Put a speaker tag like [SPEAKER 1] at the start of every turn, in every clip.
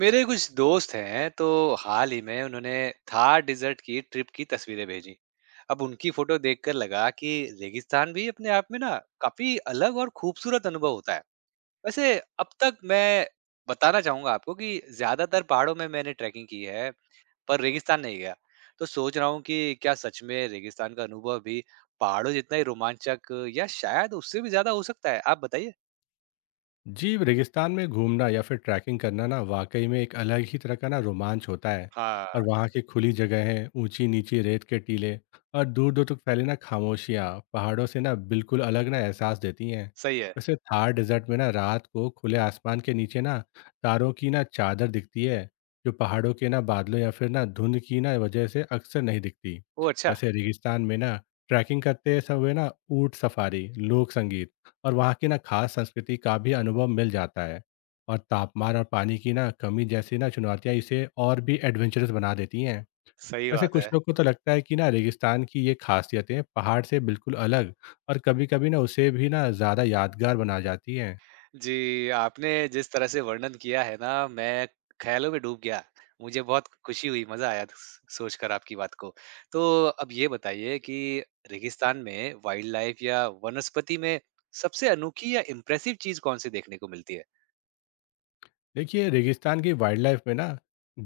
[SPEAKER 1] मेरे कुछ दोस्त हैं तो हाल ही में उन्होंने थार डिजर्ट की ट्रिप की तस्वीरें भेजी। अब उनकी फोटो देखकर लगा कि रेगिस्तान भी अपने आप में ना काफी अलग और खूबसूरत अनुभव होता है। वैसे अब तक मैं बताना चाहूंगा आपको कि ज्यादातर पहाड़ों में मैंने ट्रैकिंग की है, पर रेगिस्तान नहीं गया। तो सोच रहा हूँ कि क्या सच में रेगिस्तान का अनुभव भी पहाड़ों जितना ही रोमांचक या शायद उससे भी ज्यादा हो सकता है? आप बताइए।
[SPEAKER 2] जी रेगिस्तान में घूमना या फिर ट्रैकिंग करना ना वाकई में एक अलग ही तरह का ना रोमांच होता है।
[SPEAKER 1] हाँ।
[SPEAKER 2] और वहाँ की खुली जगहें, ऊंची नीची रेत के टीले और दूर दूर तक फैली ना खामोशियाँ पहाड़ों से ना बिल्कुल अलग ना एहसास देती हैं।
[SPEAKER 1] सही है।
[SPEAKER 2] वैसे थार डेजर्ट में ना रात को खुले आसमान के नीचे ना तारों की ना चादर दिखती है, जो पहाड़ों के ना बादलों या फिर ना धुंध की ना वजह से अक्सर नहीं दिखती।
[SPEAKER 1] वो अच्छा।
[SPEAKER 2] वैसे रेगिस्तान में ना ट्रैकिंग करते समय ना ऊँट सफारी, लोक संगीत और वहाँ की ना खास संस्कृति का भी अनुभव मिल जाता है। और तापमान और पानी की ना कमी जैसी ना चुनौतियाँ इसे और भी एडवेंचरस बना देती हैं।
[SPEAKER 1] सही
[SPEAKER 2] वैसे
[SPEAKER 1] बात
[SPEAKER 2] कुछ
[SPEAKER 1] है।
[SPEAKER 2] लोग को तो लगता है कि ना रेगिस्तान की ये खासियतें पहाड़ से बिल्कुल अलग और कभी कभी ना उसे भी ना ज़्यादा यादगार बना जाती हैं।
[SPEAKER 1] जी, आपने जिस तरह से वर्णन किया है ना, मैं ख़्यालों में डूब गया। मुझे बहुत खुशी हुई, मज़ा आया तो स सोचकर आपकी बात को। तो अब ये बताइए कि रेगिस्तान में वाइल्ड लाइफ़ या वनस्पति में सबसे अनोखी या इम्प्रेसिव चीज़ कौन-सी देखने को मिलती है?
[SPEAKER 2] देखिए रेगिस्तान की वाइल्ड लाइफ में ना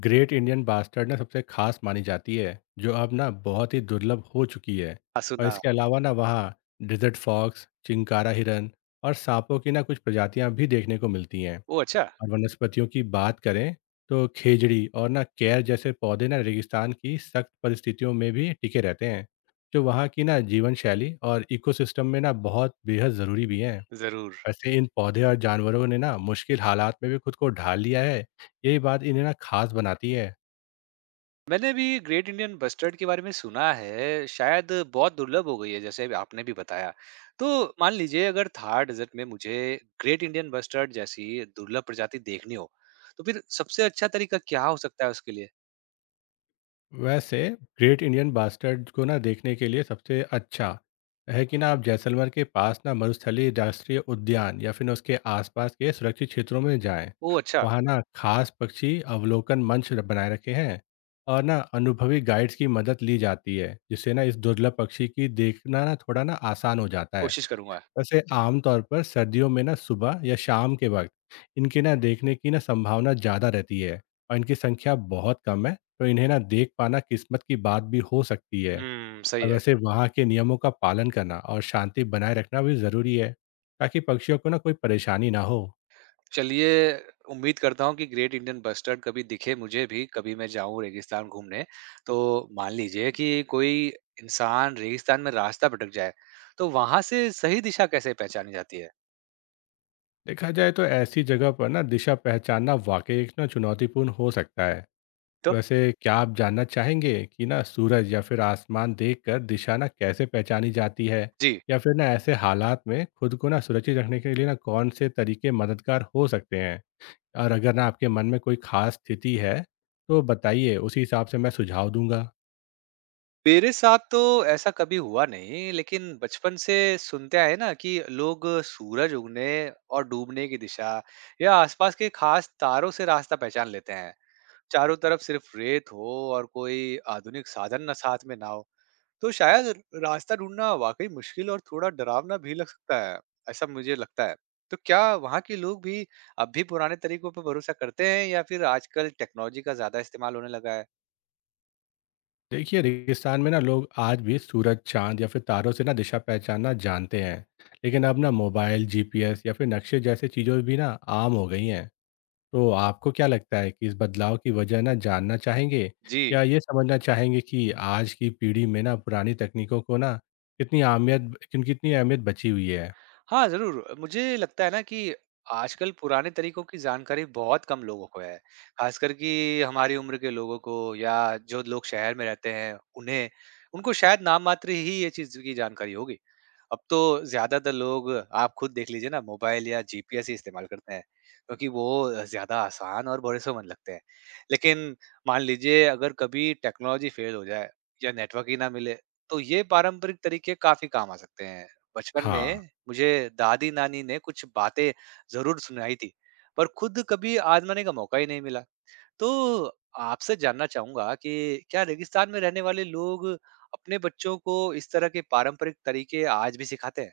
[SPEAKER 2] ग्रेट इंडियन बास्टर्ड ना सबसे खास मानी जाती है, जो अब ना बहुत ही दुर्लभ हो चुकी है।
[SPEAKER 1] हाँ,
[SPEAKER 2] और
[SPEAKER 1] सुना।
[SPEAKER 2] इसके अलावा ना वहाँ डिजर्ट फॉक्स, चिंकारा हिरन और सांपों की ना कुछ प्रजातियां भी देखने को मिलती हैं।
[SPEAKER 1] ओह! अच्छा।
[SPEAKER 2] और वनस्पतियों की बात करें तो खेजड़ी और ना केर जैसे पौधे ना रेगिस्तान की सख्त परिस्थितियों में भी टिके रहते हैं, जो वहाँ की ना जीवन शैली और इकोसिस्टम में ना बहुत बेहद ज़रूरी भी हैं।
[SPEAKER 1] ज़रूर।
[SPEAKER 2] वैसे इन पौधे और जानवरों ने ना मुश्किल हालात में भी खुद को ढाल लिया है, यही बात इन्हें ना खास बनाती है।
[SPEAKER 1] मैंने भी ग्रेट इंडियन बस्टर्ड के बारे में सुना है, शायद बहुत दुर्लभ हो गई है, जैसे अभी आपने भी बताया। तो मान लीजिए अगर थार डेज़र्ट में मुझे ग्रेट इंडियन बस्टर्ड जैसी दुर्लभ प्रजाति देखनी हो, तो फिर सबसे अच्छा तरीका क्या हो सकता है उसके लिए?
[SPEAKER 2] वैसे ग्रेट इंडियन बास्टर्ड को ना देखने के लिए सबसे अच्छा है कि ना आप जैसलमेर के पास ना मरुस्थलीय राष्ट्रीय उद्यान या फिर ना उसके आसपास के सुरक्षित क्षेत्रों में जाएं।
[SPEAKER 1] ओह अच्छा।
[SPEAKER 2] वहाँ ना खास पक्षी अवलोकन मंच बनाए रखे हैं और ना अनुभवी गाइड्स की मदद ली जाती है, जिससे ना इस दुर्लभ पक्षी की देखना ना थोड़ा ना आसान हो जाता है।
[SPEAKER 1] कोशिश करूँगा।
[SPEAKER 2] वैसे आमतौर पर सर्दियों में ना सुबह या शाम के वक्त इनके ना देखने की ना संभावना ज़्यादा रहती है, और इनकी संख्या बहुत कम है तो इन्हें ना देख पाना किस्मत की बात भी हो सकती है।
[SPEAKER 1] हुँ, सही
[SPEAKER 2] और
[SPEAKER 1] है।
[SPEAKER 2] वैसे वहाँ के नियमों का पालन करना और शांति बनाए रखना भी ज़रूरी है, ताकि पक्षियों को ना कोई परेशानी ना हो।
[SPEAKER 1] चलिए, उम्मीद करता हूँ कि ग्रेट इंडियन बस्टर्ड कभी दिखे मुझे भी, कभी मैं जाऊँ रेगिस्तान घूमने। तो मान लीजिए कि कोई इंसान रेगिस्तान में रास्ता भटक जाए, तो वहाँ से सही दिशा कैसे पहचानी जाती है?
[SPEAKER 2] देखा जाए तो ऐसी जगह पर ना दिशा पहचानना वाकई एक ना चुनौतीपूर्ण हो सकता है।
[SPEAKER 1] तो
[SPEAKER 2] वैसे क्या आप जानना चाहेंगे कि ना सूरज या फिर आसमान देखकर दिशा ना कैसे पहचानी जाती है,
[SPEAKER 1] जी,
[SPEAKER 2] या फिर ना ऐसे हालात में खुद को ना सुरक्षित रखने के लिए ना कौन से तरीके मददगार हो सकते हैं? और अगर ना आपके मन में कोई खास स्थिति है तो बताइए, उसी हिसाब से मैं सुझाव दूंगा।
[SPEAKER 1] मेरे साथ तो ऐसा कभी हुआ नहीं, लेकिन बचपन से सुनते आए ना कि लोग सूरज उगने और डूबने की दिशा या आसपास के खास तारों से रास्ता पहचान लेते हैं। चारों तरफ सिर्फ रेत हो और कोई आधुनिक साधन ना साथ में ना हो, तो शायद रास्ता ढूंढना वाकई मुश्किल और थोड़ा डरावना भी लग सकता है। ऐसा मुझे लगता है। तो क्या वहाँ के लोग भी अब भी पुराने तरीकों पर भरोसा करते हैं या फिर आजकल टेक्नोलॉजी का ज्यादा इस्तेमाल होने लगा है?
[SPEAKER 2] देखिए रेगिस्तान में ना लोग आज भी सूरज, चांद या फिर तारों से ना दिशा पहचानना जानते हैं, लेकिन अब ना मोबाइल जीपीएस या फिर नक्शे जैसे चीज़ें भी ना आम हो गई हैं। तो आपको क्या लगता है कि इस बदलाव की वजह ना जानना चाहेंगे,
[SPEAKER 1] जी।
[SPEAKER 2] या ये समझना चाहेंगे कि आज की पीढ़ी में ना पुरानी तकनीकों को ना कितनी अहमियत कितनी अहमियत बची हुई है?
[SPEAKER 1] हाँ, ज़रूर। मुझे लगता है ना कि आजकल पुराने तरीकों की जानकारी बहुत कम लोगों को है। ख़ासकर कि हमारी उम्र के लोगों को या जो लोग शहर में रहते हैं, उन्हें उनको शायद नाममात्र ही ये चीज़ की जानकारी होगी। अब तो ज़्यादातर लोग, आप खुद देख लीजिए ना, मोबाइल या जीपीएस ही इस्तेमाल करते हैं, क्योंकि वो ज़्यादा आसान और भरोसेमंद लगते हैं। लेकिन मान लीजिए अगर कभी टेक्नोलॉजी फ़ेल हो जाए या नेटवर्क ही ना मिले, तो ये पारंपरिक तरीके काफ़ी काम आ सकते हैं। बचपन
[SPEAKER 2] हाँ,
[SPEAKER 1] में मुझे दादी-नानी ने कुछ बातें ज़रूर सुनाई थी, पर खुद कभी आज़माने का मौका ही नहीं मिला। तो आपसे जानना चाहूँगा कि क्या रेगिस्तान में रहने वाले लोग अपने बच्चों को इस तरह के पारंपरिक तरीके आज भी सिखाते हैं?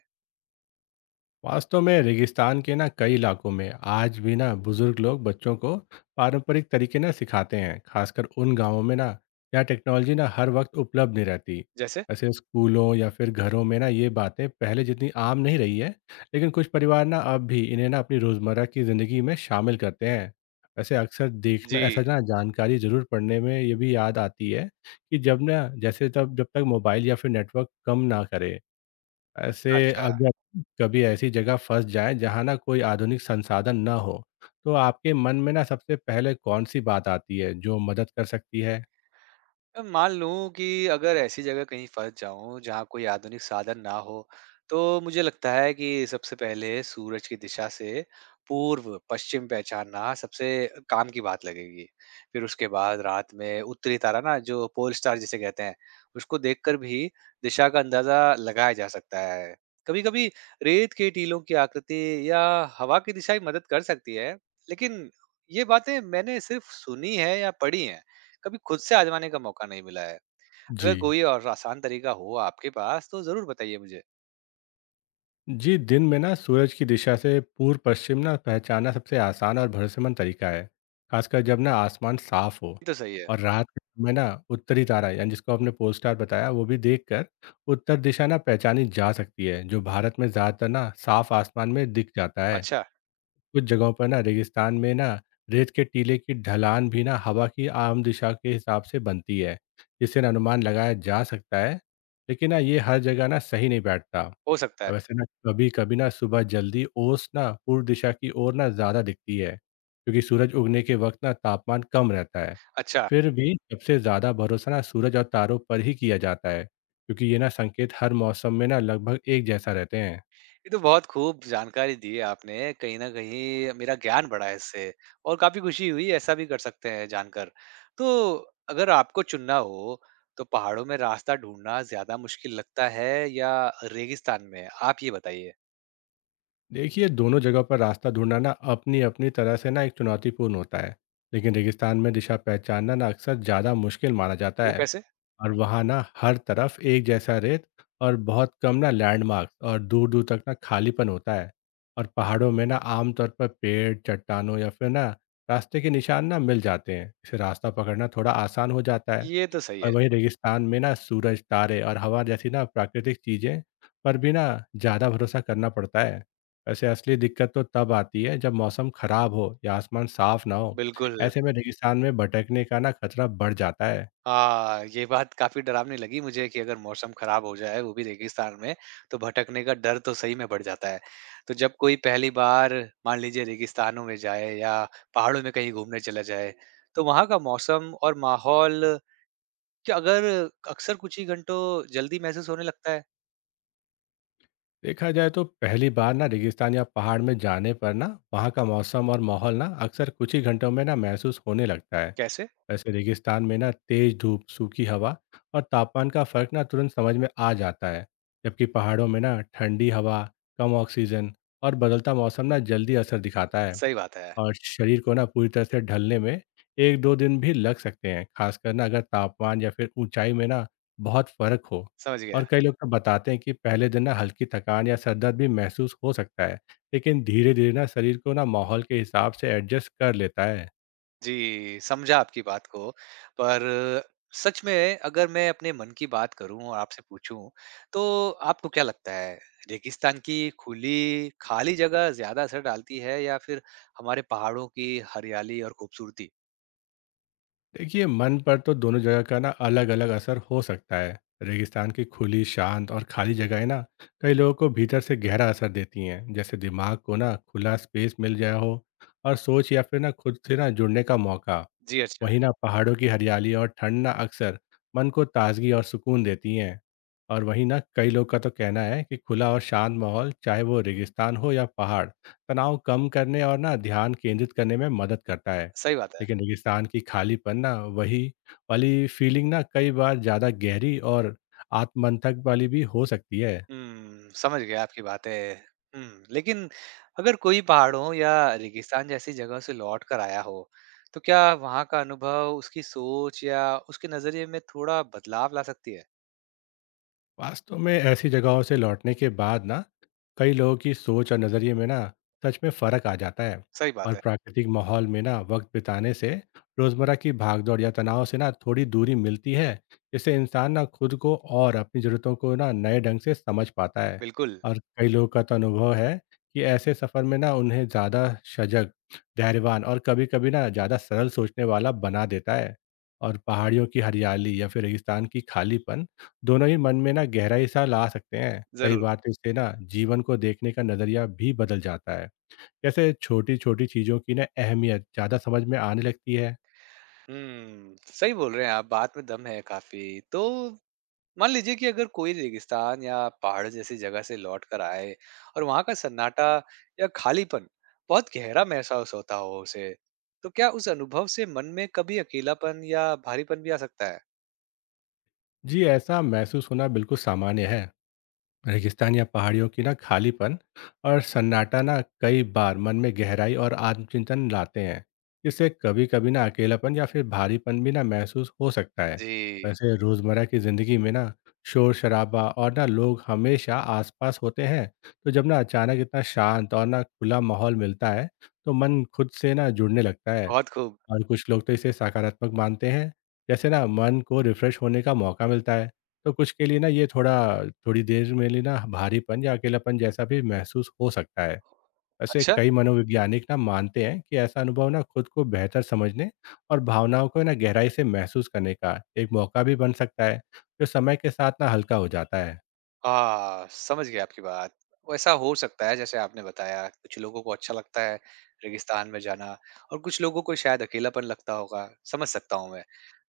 [SPEAKER 2] वास्तव में रेगिस्तान के ना कई इलाकों में आज भी ना बुजुर्ग लोग बच्चों को पारंपरिक तरीके ना सिखाते हैं, खासकर उन गांवों में ना जहाँ टेक्नोलॉजी ना हर वक्त उपलब्ध नहीं रहती।
[SPEAKER 1] जैसे?
[SPEAKER 2] ऐसे स्कूलों या फिर घरों में ना ये बातें पहले जितनी आम नहीं रही है, लेकिन कुछ परिवार ना अब भी इन्हें ना अपनी रोजमर्रा की जिंदगी में शामिल करते हैं। वैसे अक्सर देखना ऐसा
[SPEAKER 1] जी,
[SPEAKER 2] ना जानकारी जरूर पढ़ने में ये भी याद आती है कि जब ना जैसे तब जब तक मोबाइल या फिर नेटवर्क कम ना करे ऐसे।
[SPEAKER 1] अच्छा।
[SPEAKER 2] अगर कभी ऐसी जगह फँस जाएँ जहाँ ना कोई आधुनिक संसाधन ना हो, तो आपके मन में ना सबसे पहले कौन-सी बात आती है जो मदद कर सकती है?
[SPEAKER 1] मान लूँ कि अगर ऐसी जगह कहीं फँस जाऊँ जहाँ कोई आधुनिक साधन ना हो, तो मुझे लगता है कि सबसे पहले सूरज की दिशा से पूर्व पश्चिम पहचानना सबसे काम की बात लगेगी। फिर उसके बाद रात में उत्तरी तारा, ना जो पोल स्टार जिसे कहते हैं, उसको देखकर भी दिशा का अंदाज़ा लगाया जा सकता है। कभी-कभी रेत के टीलों की आकृति या हवा की दिशा भी मदद कर सकती है, लेकिन ये बातें मैंने सिर्फ सुनी है या पढ़ी हैं। कभी खुद से आज़माने का मौका नहीं मिला है। अगर
[SPEAKER 2] जी।
[SPEAKER 1] कोई और आसान तरीका हो आपके पास तो ज़रूर बताइए मुझे।
[SPEAKER 2] जी, दिन में ना सूरज की दिशा से पूर्व-पश्चिम ना पहचानना सबसे आसान और भरोसेमंद तरीका है, खासकर जब ना आसमान साफ हो।
[SPEAKER 1] ये तो सही है।
[SPEAKER 2] और रात के समय ना उत्तरी तारा, यानी जिसको आपने पोल स्टार बताया, वो भी देखकर उत्तर दिशा ना पहचानी जा सकती है, जो भारत में ज़्यादातर ना साफ आसमान में दिख जाता है।
[SPEAKER 1] अच्छा,
[SPEAKER 2] कुछ जगहों पर ना रेगिस्तान में ना रेत के टीले की ढलान भी ना हवा की आम दिशा के हिसाब से बनती है, जिससे ना अनुमान लगाया जा सकता है, लेकिन ना ये हर जगह ना सही नहीं बैठता।
[SPEAKER 1] हो सकता
[SPEAKER 2] और
[SPEAKER 1] है।
[SPEAKER 2] वैसे ना कभी कभी ना सुबह जल्दी ओस ना पूर्व दिशा की ओर ना ज़्यादा दिखती है, क्योंकि सूरज उगने के वक्त ना तापमान कम रहता है।
[SPEAKER 1] अच्छा,
[SPEAKER 2] फिर भी सबसे ज़्यादा भरोसा ना सूरज और तारों पर ही किया जाता है, क्योंकि ये ना संकेत हर मौसम में ना लगभग एक जैसा रहते हैं।
[SPEAKER 1] ये तो बहुत खूब जानकारी दी है आपने। कहीं न कहीं मेरा ज्ञान बढ़ा है इससे, और काफ़ी खुशी हुई ऐसा भी कर सकते हैं जानकर। तो अगर आपको चुनना हो तो पहाड़ों में रास्ता ढूँढना ज़्यादा मुश्किल लगता है या रेगिस्तान में? आप ये बताइए।
[SPEAKER 2] देखिए दोनों जगह पर रास्ता ढूंढना ना अपनी अपनी तरह से ना एक चुनौतीपूर्ण होता है, लेकिन रेगिस्तान में दिशा पहचानना ना अक्सर ज़्यादा मुश्किल माना जाता
[SPEAKER 1] वो
[SPEAKER 2] है।
[SPEAKER 1] कैसे?
[SPEAKER 2] और वहाँ ना हर तरफ एक जैसा रेत और बहुत कम ना लैंडमार्क और दूर दूर तक ना खालीपन होता है। और पहाड़ों में ना आमतौर पर पेड़, चट्टानों या फिर ना रास्ते के निशान ना मिल जाते हैं, इससे रास्ता पकड़ना थोड़ा आसान हो जाता है।
[SPEAKER 1] ये तो सही
[SPEAKER 2] और
[SPEAKER 1] है।
[SPEAKER 2] वहीं रेगिस्तान में ना सूरज, तारे और हवा जैसी ना प्राकृतिक चीज़ें पर भी ना ज़्यादा भरोसा करना पड़ता है। वैसे असली दिक्कत तो तब आती है जब मौसम खराब हो या आसमान साफ ना हो।
[SPEAKER 1] बिल्कुल।
[SPEAKER 2] ऐसे में रेगिस्तान में भटकने का ना खतरा बढ़ जाता है।
[SPEAKER 1] हाँ, ये बात काफ़ी डरावनी लगी मुझे कि अगर मौसम खराब हो जाए, वो भी रेगिस्तान में, तो भटकने का डर तो सही में बढ़ जाता है। तो जब कोई पहली बार मान लीजिए रेगिस्तानों में जाए या पहाड़ों में कहीं घूमने चला जाए, तो वहाँ का मौसम और माहौल क्या अगर अक्सर कुछ ही घंटों जल्दी महसूस होने लगता है।
[SPEAKER 2] देखा जाए तो पहली बार ना रेगिस्तान या पहाड़ में जाने पर ना वहाँ का मौसम और माहौल ना अक्सर कुछ ही घंटों में ना महसूस होने लगता है।
[SPEAKER 1] कैसे?
[SPEAKER 2] वैसे रेगिस्तान में ना तेज धूप, सूखी हवा और तापमान का फर्क ना तुरंत समझ में आ जाता है, जबकि पहाड़ों में ना ठंडी हवा, कम ऑक्सीजन और बदलता मौसम ना जल्दी असर दिखाता है।
[SPEAKER 1] सही बात है,
[SPEAKER 2] और शरीर को ना पूरी तरह से ढलने में एक दो दिन भी लग सकते हैं, खासकर ना अगर तापमान या फिर ऊंचाई में ना बहुत फर्क हो।
[SPEAKER 1] समझ
[SPEAKER 2] और
[SPEAKER 1] गया।
[SPEAKER 2] कई लोग तो बताते हैं कि पहले दिन ना हल्की थकान या सर दर्द भी महसूस हो सकता है, लेकिन धीरे-धीरे ना शरीर को ना माहौल के हिसाब से एडजस्ट कर लेता है।
[SPEAKER 1] जी, समझा आपकी बात को। पर सच में अगर मैं अपने मन की बात करूँ और आपसे पूछूँ, तो आपको क्या लगता है, रेगिस्तान की खुली, खाली जगह ज़्यादा असर डालती है या फिर हमारे पहाड़ों की हरियाली और खूबसूरती?
[SPEAKER 2] देखिए मन पर तो दोनों जगह का ना अलग-अलग असर हो सकता है। रेगिस्तान की खुली, शांत और खाली जगहें ना कई लोगों को भीतर से गहरा असर देती हैं, जैसे दिमाग को ना खुला स्पेस मिल गया हो और सोच या फिर ना खुद से ना जुड़ने का मौका।
[SPEAKER 1] जी, अच्छा,
[SPEAKER 2] वहीं ना पहाड़ों की हरियाली और ठंड ना अक्सर मन को ताजगी और सुकून देती हैं। और वहीं ना कई लोग का तो कहना है कि खुला और शांत माहौल, चाहे वो रेगिस्तान हो या पहाड़, तनाव कम करने और ना ध्यान केंद्रित करने में मदद करता है।
[SPEAKER 1] सही बात है।
[SPEAKER 2] लेकिन रेगिस्तान की खालीपन ना वही वाली फीलिंग ना कई बार ज़्यादा गहरी और आत्मंथक वाली भी हो सकती है।
[SPEAKER 1] हुँ, समझ गया आपकी बातें। हुँ, लेकिन अगर कोई पहाड़ों या रेगिस्तान जैसी जगह से लौट कर आया हो, तो क्या वहाँ का अनुभव उसकी सोच या उसके नज़रिए में थोड़ा बदलाव ला सकती है?
[SPEAKER 2] वास्तव में ऐसी जगहों से लौटने के बाद ना कई लोगों की सोच और नज़रिए में ना सच में फ़र्क आ जाता है।
[SPEAKER 1] सही
[SPEAKER 2] और
[SPEAKER 1] बात है।
[SPEAKER 2] प्राकृतिक माहौल में ना वक्त बिताने से रोज़मर्रा की भागदौड़ या तनाव से ना थोड़ी दूरी मिलती है, जिससे इंसान ना खुद को और अपनी ज़रूरतों को ना नए ढंग से समझ पाता है।
[SPEAKER 1] बिल्कुल,
[SPEAKER 2] और कई लोगों का तो अनुभव है कि ऐसे सफ़र में ना उन्हें ज़्यादा सजग, धैर्यवान और कभी कभी ना ज़्यादा सरल सोचने वाला बना देता है। और पहाड़ियों की हरियाली या फिर रेगिस्तान की खालीपन दोनों ही मन में ना गहराई सा ला सकते हैं। कई
[SPEAKER 1] ज़रूर।
[SPEAKER 2] बार तो इससे ना जीवन को देखने का नज़रिया भी बदल जाता है। जैसे छोटी-छोटी चीज़ों की ना अहमियत ज़्यादा समझ में आने लगती है।
[SPEAKER 1] हुँ, सही बोल रहे हैं आप, बात में दम है काफ़ी। तो मान लीजिए कि अगर कोई रेगिस्तान या पहाड़ जैसी जगह से लौट कर आए और वहाँ का सन्नाटा या खालीपन बहुत गहरा महसूस होता हो उसे, तो क्या उस अनुभव से मन में कभी अकेलापन या भारीपन भी आ सकता है?
[SPEAKER 2] जी, ऐसा महसूस होना बिल्कुल सामान्य है। रेगिस्तान या पहाड़ियों की ना खालीपन और सन्नाटा ना कई बार मन में गहराई और आत्मचिंतन लाते हैं। इससे कभी कभी ना अकेलापन या फिर भारीपन भी ना महसूस हो सकता है।
[SPEAKER 1] जी,
[SPEAKER 2] वैसे रोज़मर्रा की ज़िंदगी में ना शोर शराबा और ना लोग हमेशा आसपास होते हैं, तो जब ना अचानक इतना शांत और ना खुला माहौल मिलता है तो मन खुद से ना जुड़ने लगता है।
[SPEAKER 1] बहुत खूब।
[SPEAKER 2] और कुछ लोग तो इसे सकारात्मक मानते हैं, जैसे ना मन को रिफ्रेश होने का मौका मिलता है, तो कुछ के लिए ना ये थोड़ा थोड़ी देर में लिए ना भारीपन या अकेलापन जैसा भी महसूस हो सकता है। वैसे
[SPEAKER 1] अच्छा।
[SPEAKER 2] कई मनोवैज्ञानिक ना मानते हैं कि ऐसा अनुभव ना खुद को बेहतर समझने और भावनाओं को ना गहराई से महसूस करने का एक मौका भी बन सकता है, जो समय के साथ ना हल्का हो जाता है।
[SPEAKER 1] समझ गया आपकी बात। वैसा हो सकता है जैसे आपने बताया, कुछ लोगों को अच्छा लगता है रेगिस्तान में जाना और कुछ लोगों को शायद अकेलापन लगता होगा, समझ सकता हूँ मैं।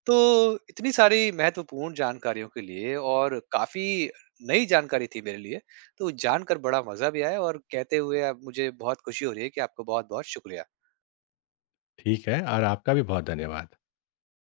[SPEAKER 1] तो इतनी सारी महत्वपूर्ण जानकारियों के लिए, और काफ़ी नई जानकारी थी मेरे लिए, तो जानकर बड़ा मज़ा भी आया और कहते हुए अब मुझे बहुत खुशी हो रही है कि आपको बहुत-बहुत शुक्रिया।
[SPEAKER 2] ठीक है, और आपका भी बहुत धन्यवाद।